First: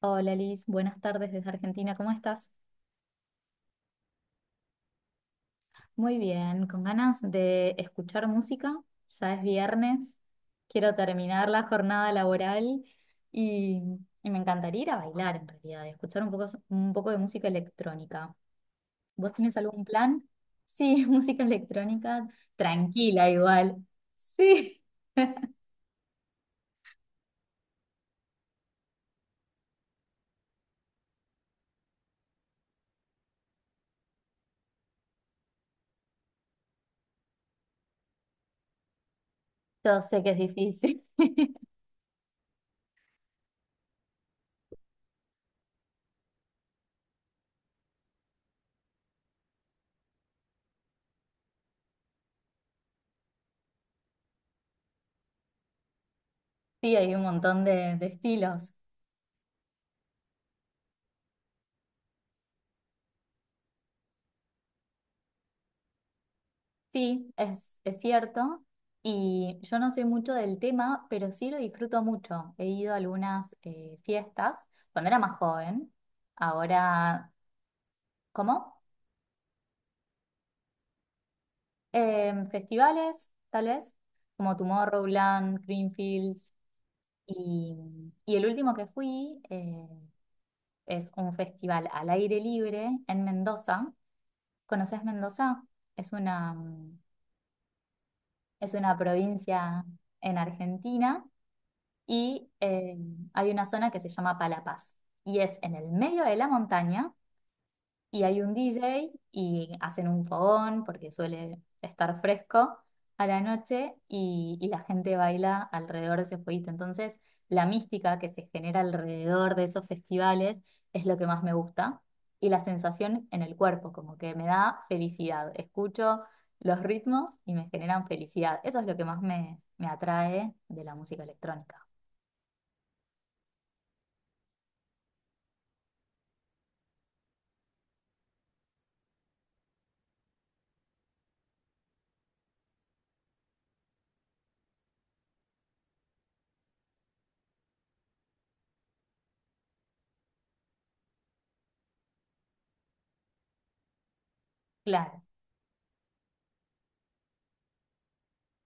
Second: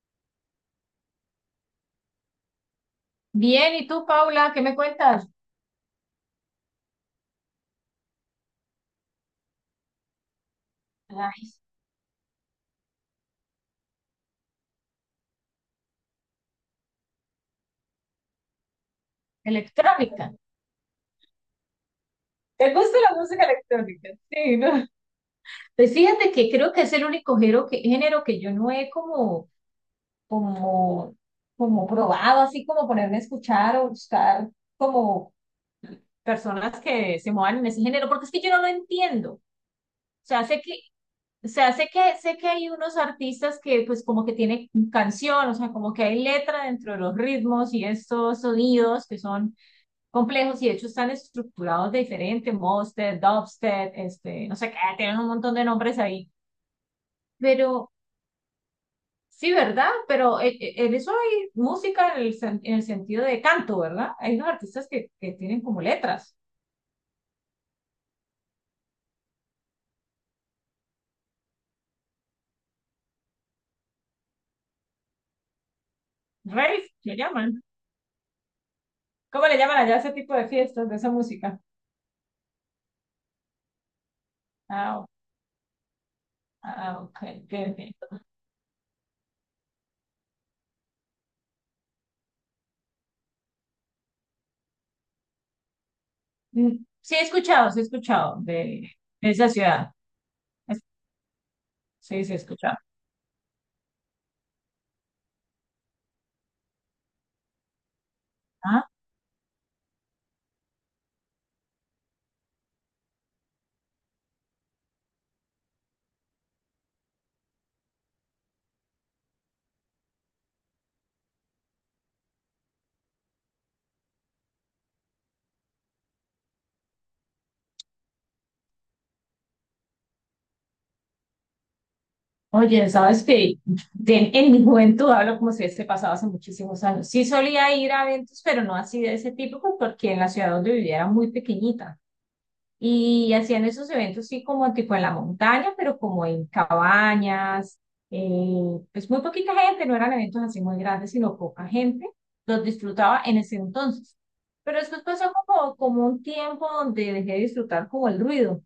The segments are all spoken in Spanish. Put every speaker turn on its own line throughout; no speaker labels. Hola Liz, buenas tardes desde Argentina, ¿cómo estás?
Bien, ¿y tú, Paula, qué me cuentas?
Muy bien, con ganas de escuchar música, ya es viernes, quiero terminar
Ay,
la jornada laboral y, y me encantaría ir a bailar en realidad, y escuchar un poco de música electrónica. ¿Vos tenés algún plan?
electrónica.
Sí, música electrónica,
¿Te gusta la
tranquila
música
igual.
electrónica? Sí,
Sí,
¿no? Pues fíjate que creo que es el único género que yo no he como, como, como probado, así como ponerme a escuchar o buscar como personas que se muevan en ese género, porque es que yo no lo entiendo. O
yo sé que es
sea, sé que,
difícil.
o sea, sé que hay unos artistas que pues como que tienen canción, o sea, como que hay letra dentro de los ritmos y estos sonidos que son complejos y de hecho están estructurados de diferente, Mosted, Dubstep, no sé qué, tienen un montón de nombres ahí,
Sí, hay un montón
pero
de estilos.
sí, ¿verdad? Pero en eso hay música en el, en el sentido de canto, ¿verdad? Hay unos artistas que tienen como letras,
Sí, es cierto. Y yo no soy mucho del tema, pero sí lo disfruto mucho. He ido a algunas fiestas cuando era más joven.
rave, le
Ahora,
llaman.
¿cómo?
¿Cómo le llaman allá a ese tipo de fiestas, de esa música?
Festivales, tal vez, como
Ah, o-
Tomorrowland, Greenfields.
ah, ok, ok,
Y,
ok.
y el último que fui es un festival al aire libre en Mendoza. ¿Conoces Mendoza? Es una,
Mm,
mm,
sí he escuchado,
es una
de esa
provincia
ciudad.
en
Es-
Argentina
Sí, sí he
y
escuchado.
hay una zona que se llama Palapaz y es en el medio de la montaña y hay un
Ah.
DJ y hacen un fogón porque suele estar fresco a la noche y la gente baila alrededor de ese fueguito. Entonces, la mística que se genera alrededor de esos festivales es lo que más me gusta y la sensación en el cuerpo, como que me da felicidad. Escucho los ritmos y me generan felicidad. Eso es lo que más me atrae de la música electrónica.
Oye, sabes que en mi juventud hablo como si hubiese pasado hace muchísimos años. Sí solía ir a eventos, pero no así de ese tipo, pues, porque en la ciudad donde vivía era muy pequeñita. Y hacían esos eventos sí como tipo en la montaña, pero como en cabañas, pues muy poquita gente, no eran eventos así muy grandes, sino poca gente. Los disfrutaba en ese entonces. Pero después
Claro.
pasó como un tiempo donde dejé de disfrutar como el ruido. O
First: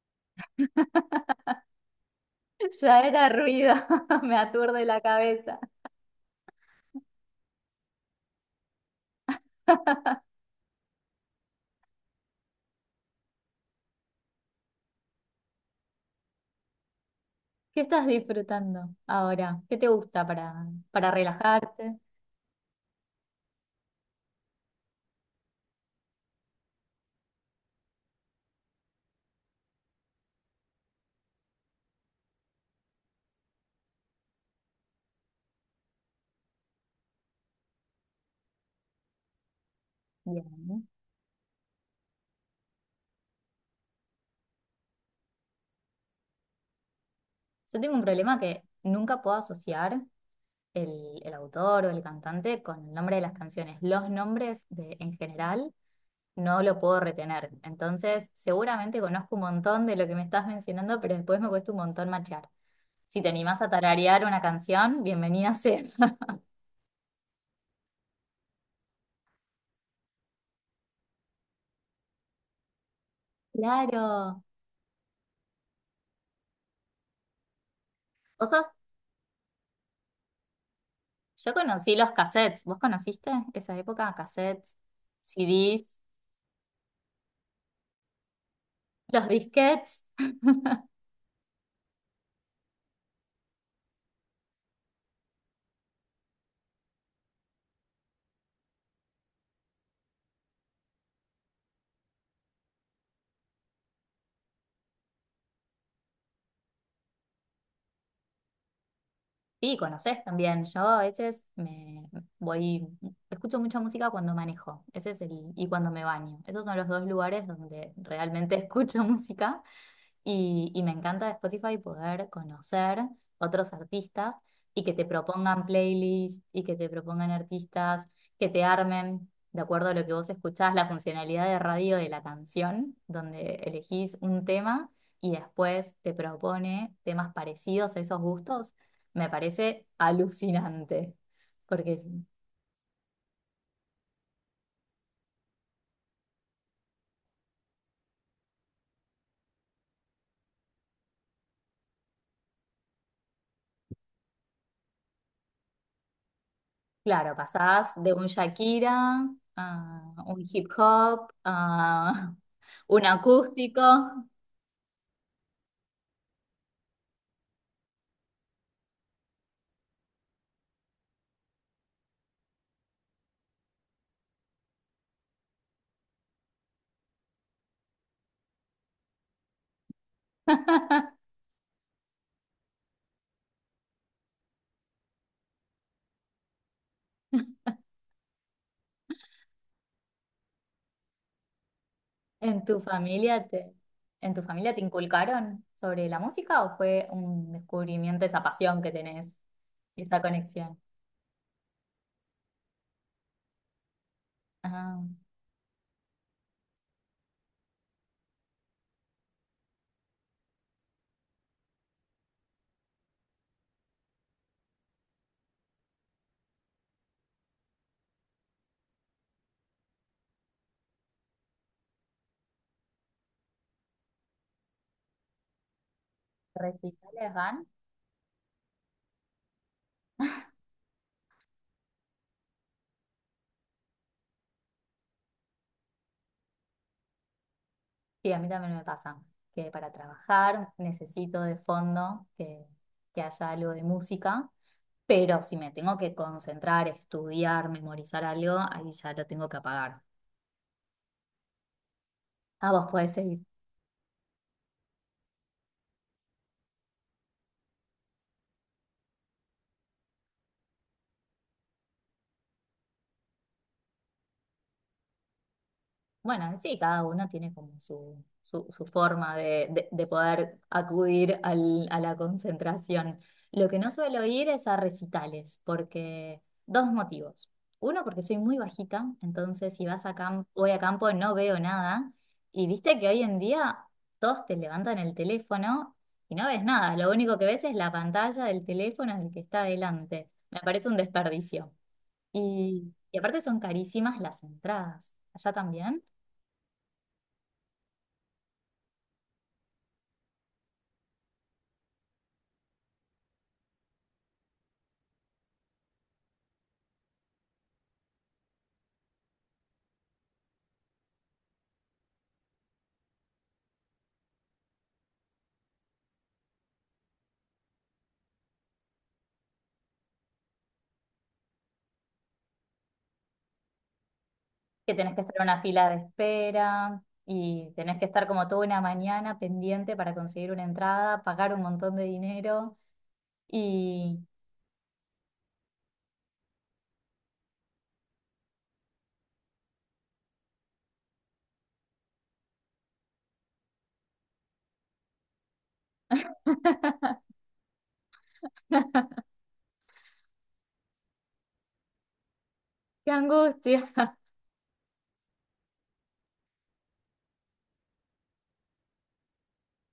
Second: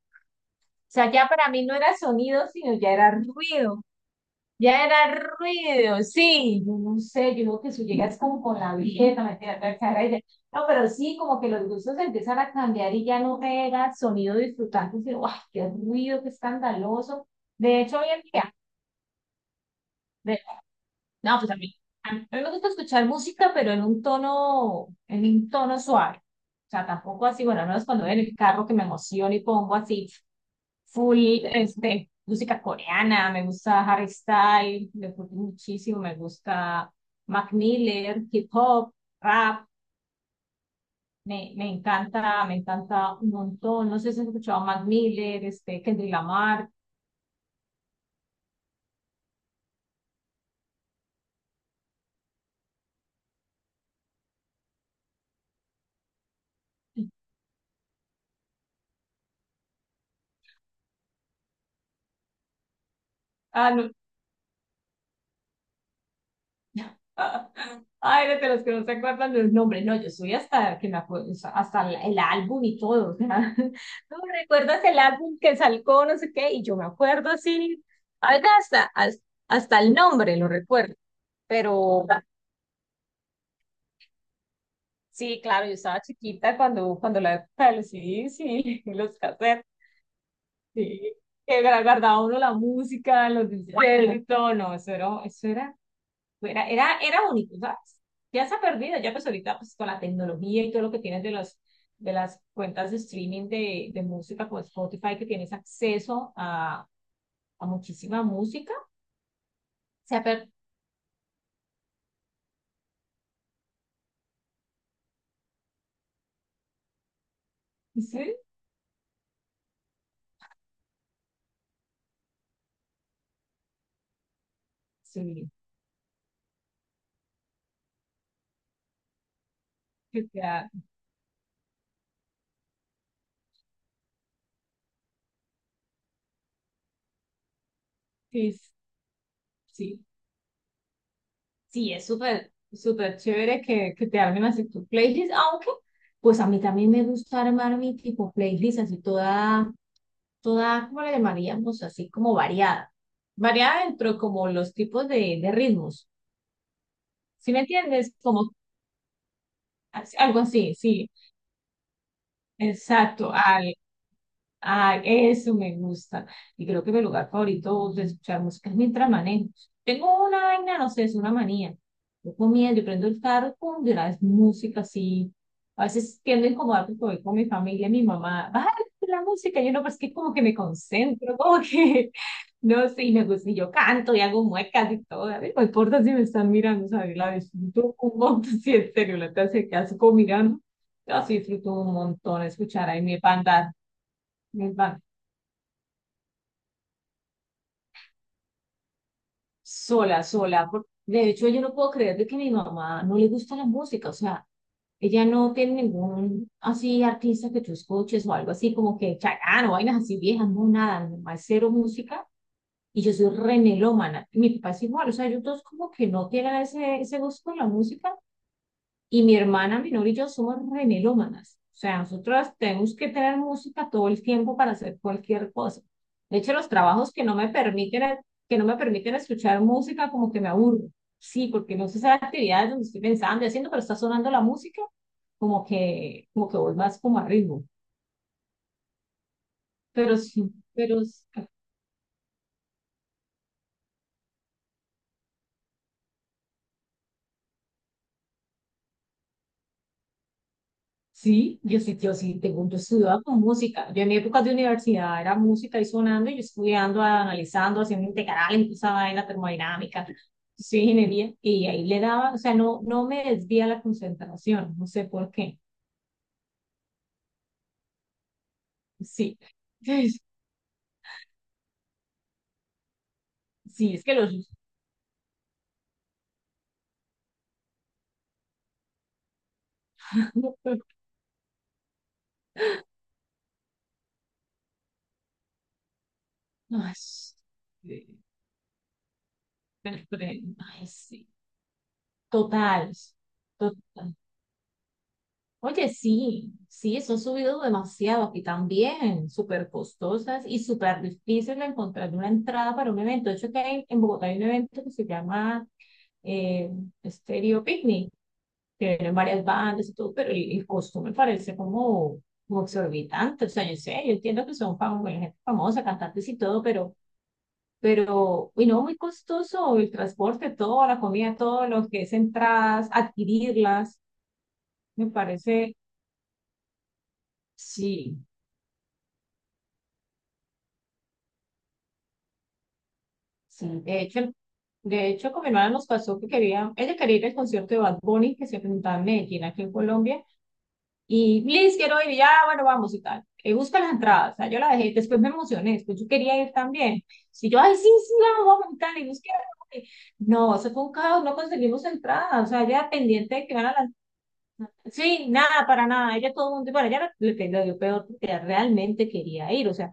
sea, ya para mí no era sonido, sino ya
Ya
era
era ruido,
ruido.
me aturde
Ya
la
era
cabeza.
ruido, sí, yo no sé, yo creo que si llegas como con la vieja, me tiene la cara y ya- No, pero sí, como que los gustos empiezan a cambiar y ya no era sonido disfrutante, sino, ¡guau! ¡Qué ruido, qué escandaloso! De
¿Qué
hecho,
estás
hoy en día,
disfrutando ahora? ¿Qué te gusta
de-
para
no, pues
relajarte?
a mí me gusta escuchar música, pero en un tono suave. O sea, tampoco así, bueno, no es cuando voy en el carro que me emociono y pongo así full música coreana, me gusta Harry Styles, me gusta muchísimo, me gusta Mac Miller, hip hop, rap,
Bien. ¿No?
me encanta un montón. No sé si has escuchado a Mac Miller, Kendrick Lamar.
Yo tengo un problema que nunca puedo asociar el autor o el cantante con el nombre de las canciones. Los nombres de, en general no lo puedo retener. Entonces, seguramente conozco un montón de lo que me estás mencionando, pero después me cuesta un montón machear. Si te animás a
Ah, no,
tararear una canción, bienvenida sea.
ay, de los que no se acuerdan del nombre. No, yo soy hasta que me acuerdo, hasta el álbum y todo. O sea, ¿no
Claro.
recuerdas el álbum que salió, no sé qué? Y yo me acuerdo así, algo
¿Vos sos
hasta el nombre lo recuerdo.
Yo conocí
Pero
los cassettes. ¿Vos conociste esa época? Cassettes,
sí, claro, yo
CDs,
estaba chiquita cuando la época de los CDs y los
los
cassettes,
disquetes.
sí, que guardaba uno la música, los discos y todo. No, eso era era único, ¿sabes? Ya se ha perdido, ya pues ahorita pues con la tecnología y todo lo que tienes de las cuentas de streaming de música como Spotify, que tienes acceso a muchísima música,
Sí,
se
conocés
ha perdido.
también. Yo a veces me voy, escucho mucha música cuando manejo. Ese es el, y cuando me baño. Esos son los dos lugares donde
Sí,
realmente escucho música. Y me encanta de Spotify poder conocer otros artistas y que te
sí,
propongan playlists y que te propongan artistas que te armen de acuerdo a lo que
que
vos
te ha-
escuchás, la funcionalidad de radio de la canción, donde elegís un tema y después te propone temas parecidos a esos
sí,
gustos, me parece
sí,
alucinante.
sí,
Porque,
es súper, súper chévere que te armen así tu playlist, aunque pues a mí también me gusta armar mi tipo playlist así toda toda, ¿cómo le llamaríamos? Así como variada. Variada dentro como los tipos de ritmos.
claro,
¿Sí me
pasás de
entiendes?
un
Como
Shakira a
algo
un hip
así, sí,
hop a un
exacto,
acústico.
ah, eso me gusta. Y creo que mi lugar favorito de escuchar música es mientras manejo. Tengo una vaina, no sé, es una manía. Yo comiendo, yo prendo el carro, pum, de una vez música así. A veces tiendo a incomodar porque voy con mi familia, mi mamá, baja la música. Yo no, pero es que como que me concentro, no sé, y me gusta, y yo canto y hago muecas y todo. A ver no importa si me están mirando, ¿sabes? La disfruto un montón, si en serio, la clase que hace como mirando. Yo sí disfruto un montón
¿En tu
escuchar ahí mi
familia te,
banda.
en tu familia te inculcaron sobre la música o fue un descubrimiento esa pasión que tenés, esa
Sola, sola.
conexión?
De hecho, yo no puedo creer de que mi mamá no le gusta la música. O sea,
Ah,
ella no tiene ningún así artista que tú escuches o algo así como que Chacán o vainas así viejas. No, nada. Mi mamá es cero música y yo soy re melómana. Mi papá es igual. O sea, ellos dos como que no tienen ese gusto por la música. Y mi hermana menor y yo somos remelómanas. O sea, nosotros tenemos que tener música todo el tiempo para hacer cualquier cosa. De hecho, los trabajos que
¿recitales
no me
van?
permiten, que no me permiten escuchar música, como que me aburro. Sí, porque no sé esas actividades donde estoy pensando y haciendo, pero está sonando la música, como que voy más como a ritmo.
Sí, a mí también me pasa que, para
Pero sí,
trabajar
pero sí.
necesito de fondo que haya algo de música, pero si me tengo que concentrar, estudiar, memorizar algo, ahí ya lo tengo que apagar.
Sí, tengo,
Ah,
yo
vos podés
estudiaba
seguir.
con música. Yo en mi época de universidad era música y sonando, y yo estudiando, analizando, haciendo integrales, toda esa vaina termodinámica, sí, ingeniería, y ahí le daba, o sea, no, no me desvía la concentración, no sé por qué.
Bueno, sí, cada uno tiene como su forma
Sí,
de, de- de
es-
poder acudir a la concentración. Lo que no
sí, es que
suelo ir
los...
es a recitales, porque dos motivos. Uno, porque soy muy bajita, entonces si vas a campo, voy a campo no veo nada. Y viste que hoy en día todos te levantan el teléfono y no ves
Ay,
nada. Lo único que ves es la
sí,
pantalla del teléfono del que está
pero- pero-
adelante. Me
ay,
parece un
sí,
desperdicio.
total,
Y aparte son
total.
carísimas las entradas. ¿Allá
Oye,
también?
sí, sí, son subidos demasiado y también súper costosas y súper difícil de encontrar una entrada para un evento. De hecho, en Bogotá hay un evento que se llama eh, Stereo Picnic, que tienen varias bandas y todo, pero el costo me parece como, como exorbitante. O sea, yo sé, yo entiendo que son bueno, gente famosa, cantantes y todo, y no, muy costoso el transporte, todo, la comida, todo lo que es entradas, adquirirlas,
Que
me
tenés que estar en una
parece.
fila de espera y tenés que
Sí,
estar como toda una mañana pendiente para conseguir una entrada, pagar un montón de dinero
sí,
y
de hecho, con mi hermana nos pasó que quería, ella quería ir al concierto de Bad Bunny que se presentaba en Medellín, aquí en Colombia, y Liz, quiero ir, y ya, bueno, vamos y tal. Busca las entradas, o sea, yo la dejé, después me emocioné, después yo quería ir también. Si yo, ay, sí, sí, vamos, vamos y tal, y busqué, y- no, eso fue un caos, no conseguimos entradas, o sea, ella
qué
pendiente de que van a
angustia.
las, sí, nada, para nada, ella todo el mundo, bueno, ella dio peor, porque ella realmente quería ir, o sea,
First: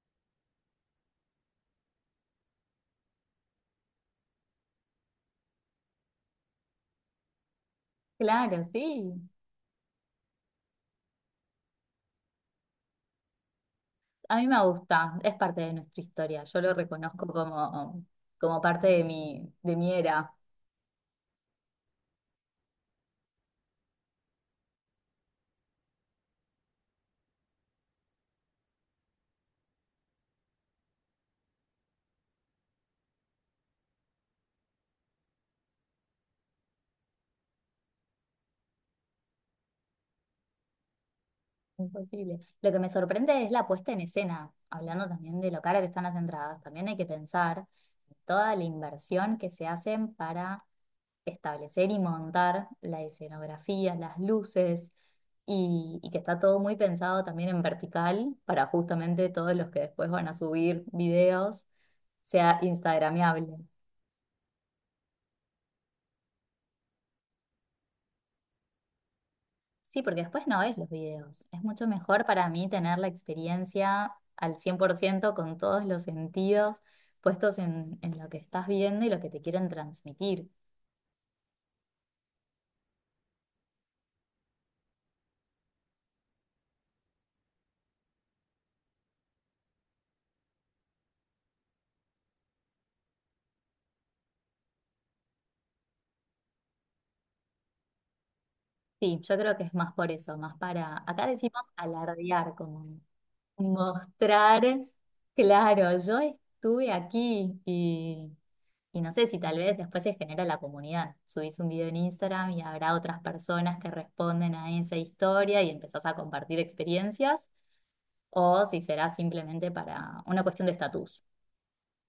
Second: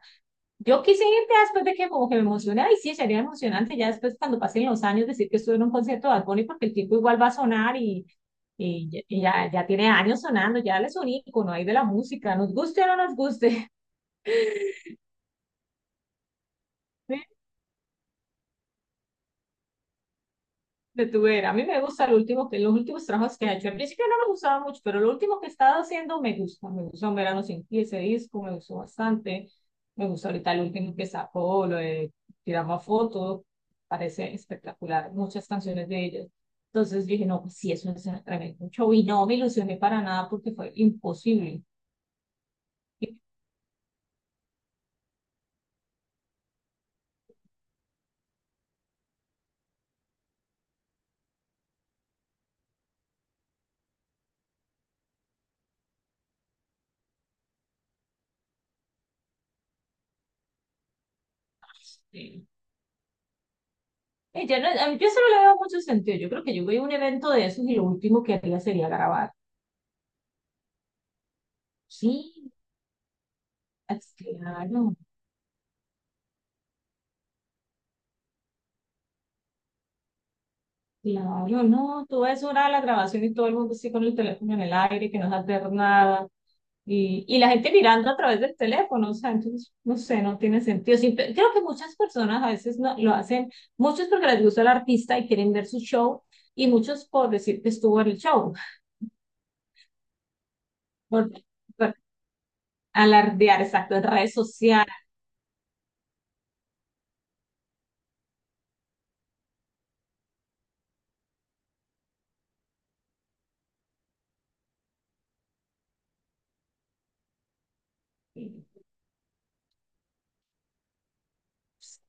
yo quise ir ya después de que como que me emocioné, y sí, sería emocionante ya después cuando pasen los años decir que estuve en un concierto de Bad Bunny porque el tipo igual va a sonar
Claro, sí.
y ya, ya tiene años sonando, ya él es un ícono ahí de la música, nos guste o no nos guste.
A mí me gusta, es parte de nuestra historia. Yo lo reconozco como, como parte de mi era.
De tu era. A mí me gusta lo último que, los últimos trabajos que he hecho. Al principio no me gustaba mucho, pero lo último que he estado haciendo me gusta. Me gustó Un Verano Sin Ti, ese disco, me gustó bastante. Me gusta ahorita el último que sacó, lo de Tiramos Fotos. Parece espectacular, muchas canciones de ellos. Entonces dije, no, pues sí, eso es un tremendo show. Y no me ilusioné para nada porque fue imposible.
Imposible. Lo que me
Y
sorprende es la puesta en escena, hablando también de lo cara que están las entradas. También hay que pensar en toda la inversión que se hacen para establecer y montar la escenografía, las luces, y que está todo muy pensado también en vertical para justamente todos los que después van a subir videos
sí,
sea instagramiable.
ella no, yo solo le veo mucho sentido. Yo creo que yo voy a un evento de esos y lo último que haría sería grabar.
Sí, porque después no ves los videos. Es mucho mejor
Sí,
para mí tener la experiencia al cien por
claro,
ciento con todos los sentidos puestos en lo que estás viendo y lo que te quieren transmitir.
claro, no. Tú ves una hora de la grabación y todo el mundo así con el teléfono en el aire, que no sabe hacer nada. Y la gente mirando a través del teléfono, o sea, entonces, no sé, no tiene sentido. Sí, creo que muchas personas a veces no, lo hacen, muchos porque les gusta el artista y quieren ver su show, y muchos por decir que estuvo en el show,
Sí, yo creo que es más por eso, más para, acá
por,
decimos
por
alardear, como
alardear, exacto, en redes
mostrar,
sociales.
claro, yo estuve aquí y no sé si tal vez después se genera la comunidad. Subís un video en Instagram y habrá otras personas que responden a esa historia y empezás a compartir experiencias, o si será simplemente para una cuestión de estatus.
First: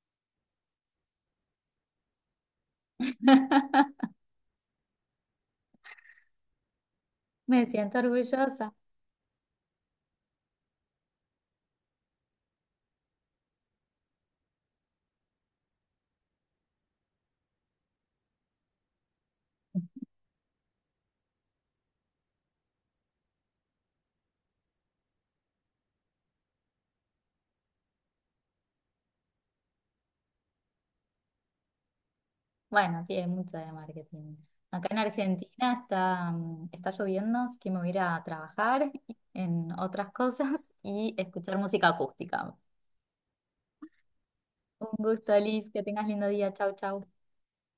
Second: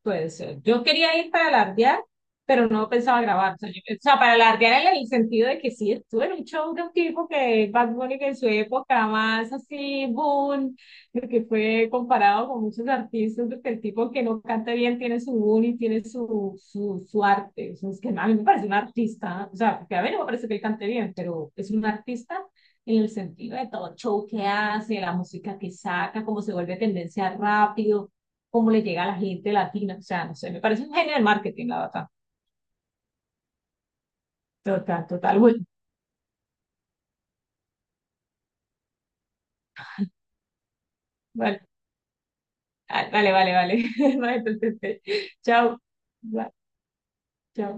Puede ser. Yo quería ir para alardear, pero no pensaba grabar. O sea, o sea, para alardear en el sentido de que sí, estuve en un show de un tipo
Me
que Bad
siento
Bunny que en su
orgullosa.
época más así, boom, de que fue comparado con muchos artistas, porque el tipo que no canta bien tiene su boom y tiene su, su arte. O sea, es que a mí me parece un artista, o sea, porque a mí no me parece que él cante bien, pero es un artista en el sentido de todo el show que hace, la música que saca, cómo se vuelve tendencia rápido cómo le llega a la gente latina. O sea, no sé, me parece un genio del marketing, la verdad.
Bueno, sí, hay mucho de marketing. Acá en
Total, total. Bueno,
Argentina está lloviendo, así que me voy a ir a trabajar en otras cosas y escuchar
vale,
música acústica.
vale. Vale, entonces,
Un gusto, Liz.
chao.
Que tengas lindo
Va,
día. Chau, chau.
chao.